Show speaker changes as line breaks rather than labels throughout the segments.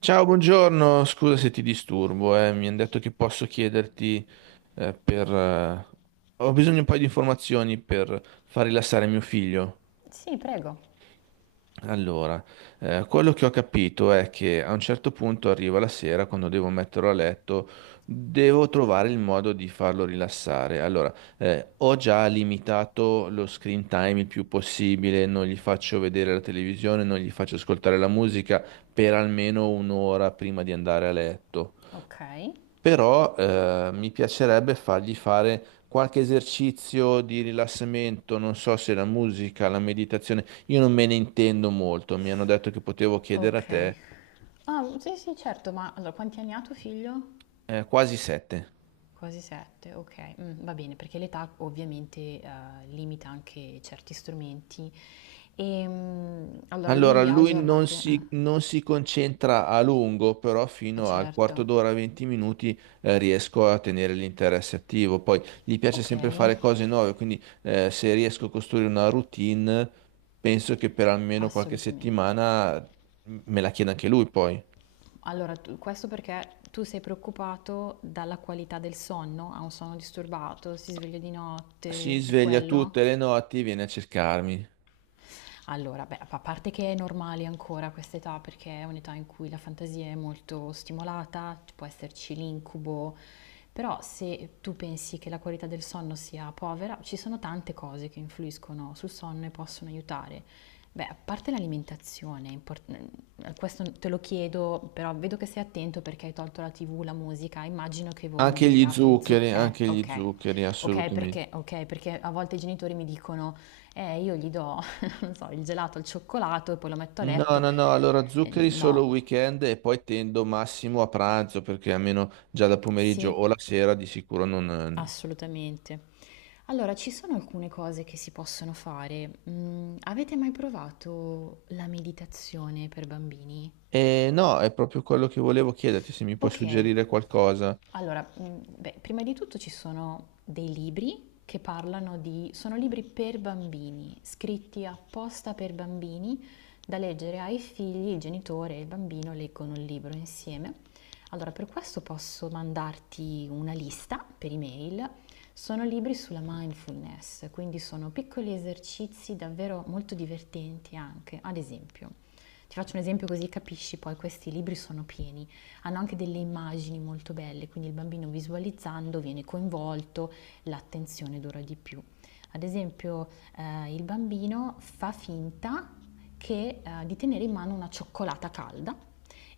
Ciao, buongiorno, scusa se ti disturbo, mi hanno detto che posso chiederti eh, per... eh, Ho bisogno di un paio di informazioni per far rilassare mio figlio.
Sì, prego.
Allora, quello che ho capito è che a un certo punto arriva la sera, quando devo metterlo a letto, devo trovare il modo di farlo rilassare. Allora, ho già limitato lo screen time il più possibile, non gli faccio vedere la televisione, non gli faccio ascoltare la musica per almeno un'ora prima di andare a letto,
Ok.
però mi piacerebbe fargli fare qualche esercizio di rilassamento, non so se la musica, la meditazione, io non me ne intendo molto, mi hanno detto che potevo chiedere a
Ok.
te.
Ah, sì, sì, certo, ma allora quanti anni ha tuo figlio?
Quasi sette.
Quasi 7, ok. Va bene, perché l'età ovviamente limita anche certi strumenti. E, allora
Allora,
lui ha
lui
giornate?
non si concentra a lungo, però fino al quarto
Certo.
d'ora, 20 minuti, riesco a tenere l'interesse attivo. Poi gli piace
Ok,
sempre fare cose nuove, quindi se riesco a costruire una routine, penso che per almeno qualche
assolutamente.
settimana me la chieda anche lui poi.
Allora, questo perché tu sei preoccupato dalla qualità del sonno? Ha un sonno disturbato? Si sveglia di
Si
notte? È
sveglia
quello?
tutte le notti, viene a cercarmi.
Allora, beh, a parte che è normale ancora questa età, perché è un'età in cui la fantasia è molto stimolata, ci può esserci l'incubo, però se tu pensi che la qualità del sonno sia povera, ci sono tante cose che influiscono sul sonno e possono aiutare. Beh, a parte l'alimentazione, è questo te lo chiedo, però vedo che sei attento perché hai tolto la TV, la musica, immagino che voi non gli diate zuc...
Anche gli
Ok.
zuccheri, assolutamente.
Ok, perché a volte i genitori mi dicono, io gli do non so, il gelato al cioccolato e poi lo metto a
No,
letto.
no, no, allora zuccheri solo
No,
weekend e poi tendo massimo a pranzo perché almeno già da pomeriggio
sì,
o la sera di sicuro non...
assolutamente. Allora, ci sono alcune cose che si possono fare. Avete mai provato la meditazione per bambini?
E no, è proprio quello che volevo chiederti, se mi puoi
Ok,
suggerire qualcosa.
allora, beh, prima di tutto ci sono dei libri che parlano di... sono libri per bambini, scritti apposta per bambini, da leggere ai figli, il genitore e il bambino leggono il libro insieme. Allora, per questo posso mandarti una lista per email. Sono libri sulla mindfulness, quindi sono piccoli esercizi davvero molto divertenti anche. Ad esempio, ti faccio un esempio così capisci, poi questi libri sono pieni hanno anche delle immagini molto belle, quindi il bambino visualizzando viene coinvolto, l'attenzione dura di più. Ad esempio, il bambino fa finta di tenere in mano una cioccolata calda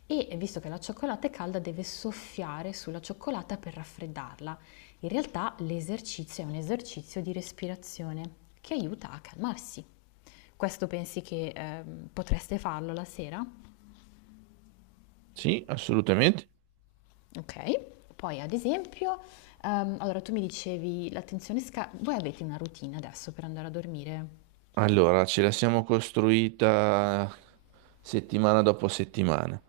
e visto che la cioccolata è calda deve soffiare sulla cioccolata per raffreddarla. In realtà l'esercizio è un esercizio di respirazione che aiuta a calmarsi. Questo pensi che potreste farlo la sera?
Sì, assolutamente.
Okay. Poi ad esempio, allora tu mi dicevi l'attenzione sca voi avete una routine adesso per andare a dormire?
Allora, ce la siamo costruita settimana dopo settimana.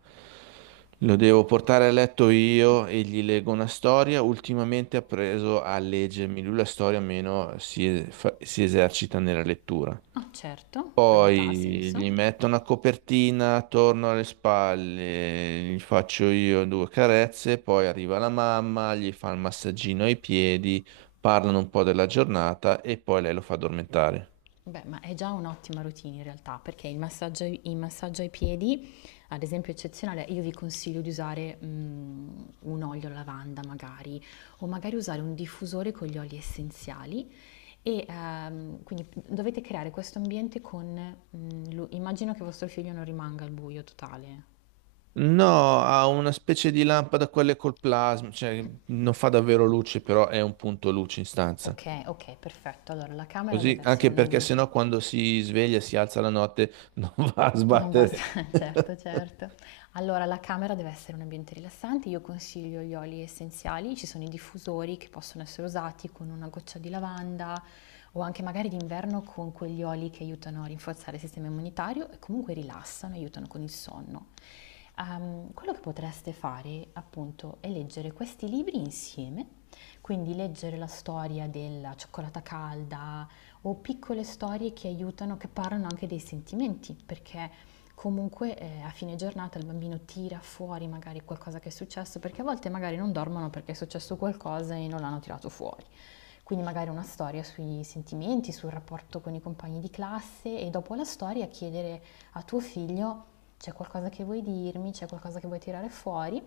Lo devo portare a letto io e gli leggo una storia. Ultimamente ha preso a leggermi lui la storia, meno si esercita nella lettura.
Ah, certo, per l'età ha
Poi
senso.
gli metto una copertina attorno alle spalle, gli faccio io due carezze, poi arriva la mamma, gli fa il massaggino ai piedi, parlano un po' della giornata e poi lei lo fa addormentare.
Beh, ma è già un'ottima routine in realtà, perché il massaggio ai piedi, ad esempio è eccezionale, io vi consiglio di usare, un olio alla lavanda magari, o magari usare un diffusore con gli oli essenziali e, quindi dovete creare questo ambiente con, mhmm, lu immagino che vostro figlio non rimanga al buio totale.
No, ha una specie di lampada, quelle col plasma, cioè non fa davvero luce, però è un punto luce in stanza.
Ok, ok, perfetto. Allora la camera
Così,
deve essere
anche
un
perché sennò
ambiente
quando si sveglia, si alza la notte, non va a
non basta,
sbattere.
certo, certo. Allora, la camera deve essere un ambiente rilassante. Io consiglio gli oli essenziali, ci sono i diffusori che possono essere usati con una goccia di lavanda o anche magari d'inverno con quegli oli che aiutano a rinforzare il sistema immunitario e comunque rilassano, aiutano con il sonno. Quello che potreste fare, appunto, è leggere questi libri insieme, quindi leggere la storia della cioccolata calda o piccole storie che aiutano, che parlano anche dei sentimenti, perché comunque a fine giornata il bambino tira fuori magari qualcosa che è successo, perché a volte magari non dormono perché è successo qualcosa e non l'hanno tirato fuori. Quindi magari una storia sui sentimenti, sul rapporto con i compagni di classe e dopo la storia chiedere a tuo figlio c'è qualcosa che vuoi dirmi, c'è qualcosa che vuoi tirare fuori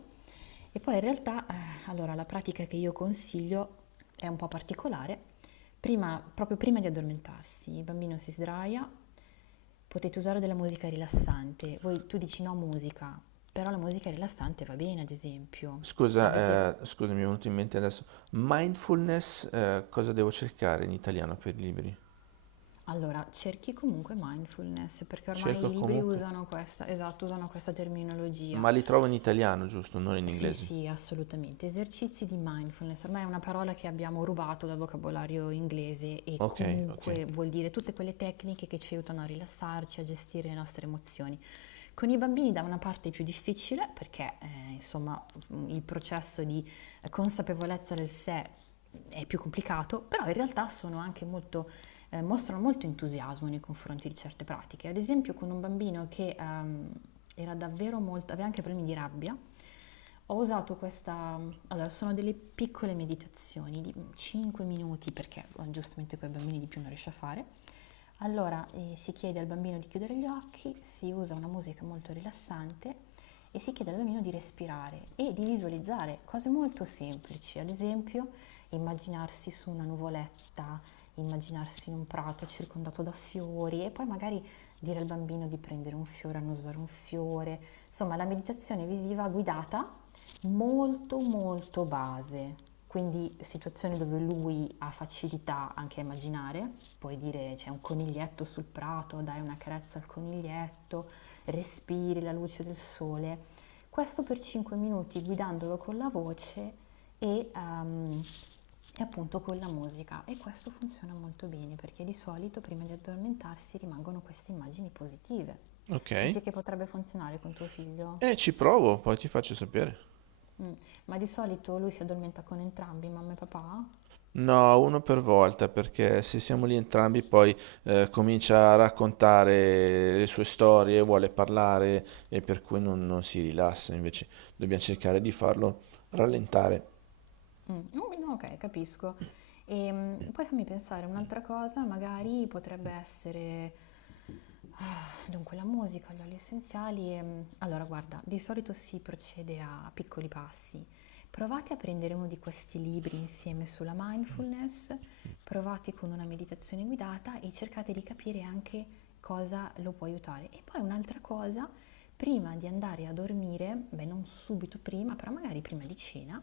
e poi in realtà, allora, la pratica che io consiglio è un po' particolare. Prima, proprio prima di addormentarsi, il bambino si sdraia, potete usare della musica rilassante. Voi, tu dici no musica, però la musica rilassante va bene, ad esempio. Avete,
Scusa, scusa, mi è venuto in mente adesso. Mindfulness, cosa devo cercare in italiano per i libri?
allora, cerchi comunque mindfulness, perché ormai i
Cerco
libri
comunque,
usano questa, esatto, usano questa terminologia.
ma li trovo in italiano, giusto? Non in
Sì,
inglese.
sì, assolutamente. Esercizi di mindfulness, ormai è una parola che abbiamo rubato dal vocabolario inglese e
Ok, ok,
comunque vuol dire tutte quelle tecniche che ci aiutano a rilassarci, a gestire le nostre emozioni. Con i bambini da una parte è più difficile perché insomma il processo di consapevolezza del sé è più complicato, però in realtà sono anche molto mostrano molto entusiasmo nei confronti di certe pratiche. Ad esempio con un bambino che era davvero molto, aveva anche problemi di rabbia, ho usato questa, allora sono delle piccole meditazioni di 5 minuti perché giustamente con i bambini di più non riesce a fare. Allora si chiede al bambino di chiudere gli occhi, si usa una musica molto rilassante e si chiede al bambino di respirare e di visualizzare cose molto semplici, ad esempio immaginarsi su una nuvoletta immaginarsi in un prato circondato da fiori e poi magari dire al bambino di prendere un fiore, annusare un fiore. Insomma, la meditazione visiva guidata molto molto base, quindi situazioni dove lui ha facilità anche a immaginare, puoi dire c'è un coniglietto sul prato, dai una carezza al coniglietto, respiri la luce del sole. Questo per 5 minuti guidandolo con la voce e, ehm, e appunto con la musica e questo funziona molto bene perché di solito prima di addormentarsi rimangono queste immagini positive.
ok.
Pensi che potrebbe funzionare con tuo figlio?
E ci provo, poi ti faccio sapere.
Mm. Ma di solito lui si addormenta con entrambi, mamma e papà?
No, uno per volta, perché se siamo lì entrambi, poi comincia a raccontare le sue storie, vuole parlare e per cui non si rilassa. Invece dobbiamo cercare di farlo rallentare.
Mm, oh, no, ok, capisco. E poi fammi pensare, un'altra cosa magari potrebbe essere... ah, dunque, la musica, gli oli essenziali. Allora, guarda, di solito si procede a piccoli passi. Provate a prendere uno di questi libri insieme sulla mindfulness, provate con una meditazione guidata e cercate di capire anche cosa lo può aiutare. E poi un'altra cosa, prima di andare a dormire, beh, non subito prima, però magari prima di cena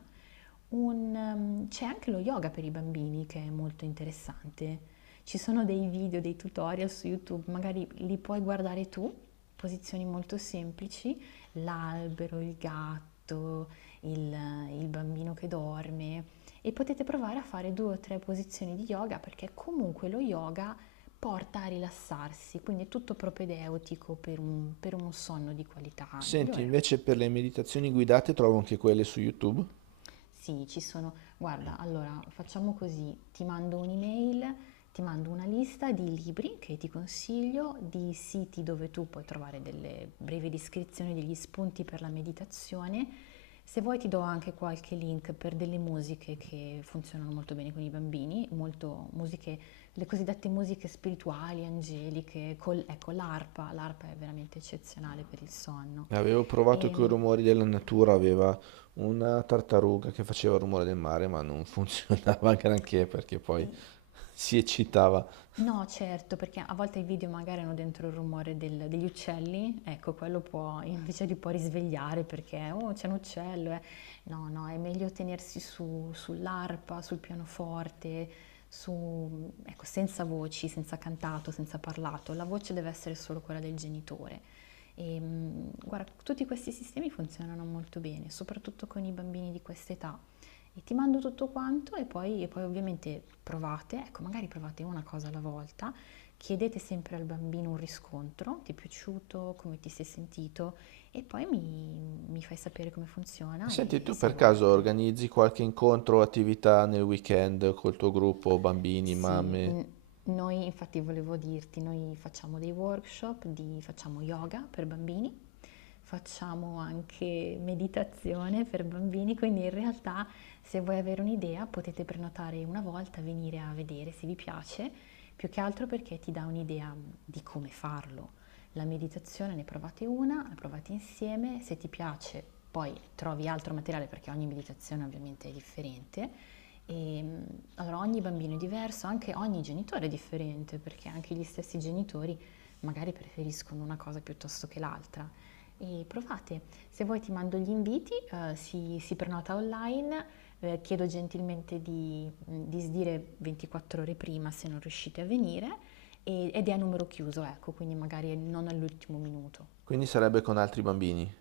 c'è anche lo yoga per i bambini che è molto interessante. Ci sono dei video, dei tutorial su YouTube, magari li puoi guardare tu, posizioni molto semplici, l'albero, il gatto, il, il bambino che dorme e potete provare a fare due o tre posizioni di yoga perché comunque lo yoga porta a rilassarsi, quindi è tutto propedeutico per per uno sonno di qualità
Senti,
migliore.
invece per le meditazioni guidate trovo anche quelle su YouTube.
Sì, ci sono. Guarda, allora facciamo così: ti mando un'email, ti mando una lista di libri che ti consiglio, di siti dove tu puoi trovare delle brevi descrizioni, degli spunti per la meditazione. Se vuoi ti do anche qualche link per delle musiche che funzionano molto bene con i bambini, molto musiche, le cosiddette musiche spirituali, angeliche, ecco l'arpa, l'arpa è veramente eccezionale per il sonno.
Avevo provato
E,
con i rumori della natura, aveva una tartaruga che faceva il rumore del mare, ma non funzionava granché perché poi si eccitava.
No, certo, perché a volte i video magari hanno dentro il rumore degli uccelli, ecco, quello può invece li può risvegliare perché, oh, c'è un uccello. No, no, è meglio tenersi su, sull'arpa, sul pianoforte, su, ecco, senza voci, senza cantato, senza parlato. La voce deve essere solo quella del genitore. E, guarda, tutti questi sistemi funzionano molto bene, soprattutto con i bambini di questa età e ti mando tutto quanto e poi ovviamente provate, ecco magari provate una cosa alla volta, chiedete sempre al bambino un riscontro, ti è piaciuto, come ti sei sentito e poi mi fai sapere come funziona
Senti,
e
tu
se
per
vuoi
caso
altre
organizzi qualche incontro o attività nel weekend col tuo gruppo, bambini,
sì,
mamme?
noi infatti volevo dirti, noi facciamo dei workshop di, facciamo yoga per bambini, facciamo anche meditazione per bambini, quindi in realtà se vuoi avere un'idea potete prenotare una volta, venire a vedere se vi piace, più che altro perché ti dà un'idea di come farlo. La meditazione ne provate una, la provate insieme, se ti piace poi trovi altro materiale perché ogni meditazione ovviamente è differente e, allora ogni bambino è diverso, anche ogni genitore è differente, perché anche gli stessi genitori magari preferiscono una cosa piuttosto che l'altra. E provate, se vuoi ti mando gli inviti, si, si prenota online, chiedo gentilmente di, di sdire 24 ore prima se non riuscite a venire ed è a numero chiuso, ecco, quindi magari non all'ultimo minuto.
Quindi sarebbe con altri bambini.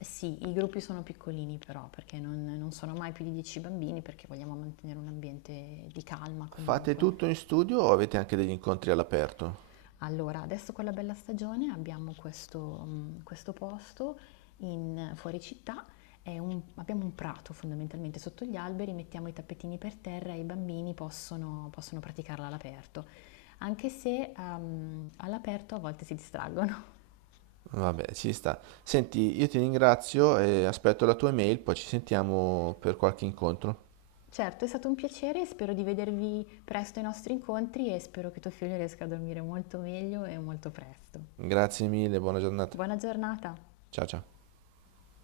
Sì, i gruppi sono piccolini però, perché non sono mai più di 10 bambini, perché vogliamo mantenere un ambiente di calma
Fate
comunque.
tutto in studio o avete anche degli incontri all'aperto?
Allora, adesso con la bella stagione abbiamo questo, questo posto in, fuori città, è abbiamo un prato fondamentalmente sotto gli alberi, mettiamo i tappetini per terra e i bambini possono, possono praticarla all'aperto, anche se all'aperto a volte si distraggono.
Vabbè, ci sta. Senti, io ti ringrazio e aspetto la tua email, poi ci sentiamo per qualche incontro.
Certo, è stato un piacere e spero di vedervi presto ai nostri incontri e spero che tuo figlio riesca a dormire molto meglio e molto presto.
Grazie mille, buona giornata.
Buona giornata!
Ciao ciao.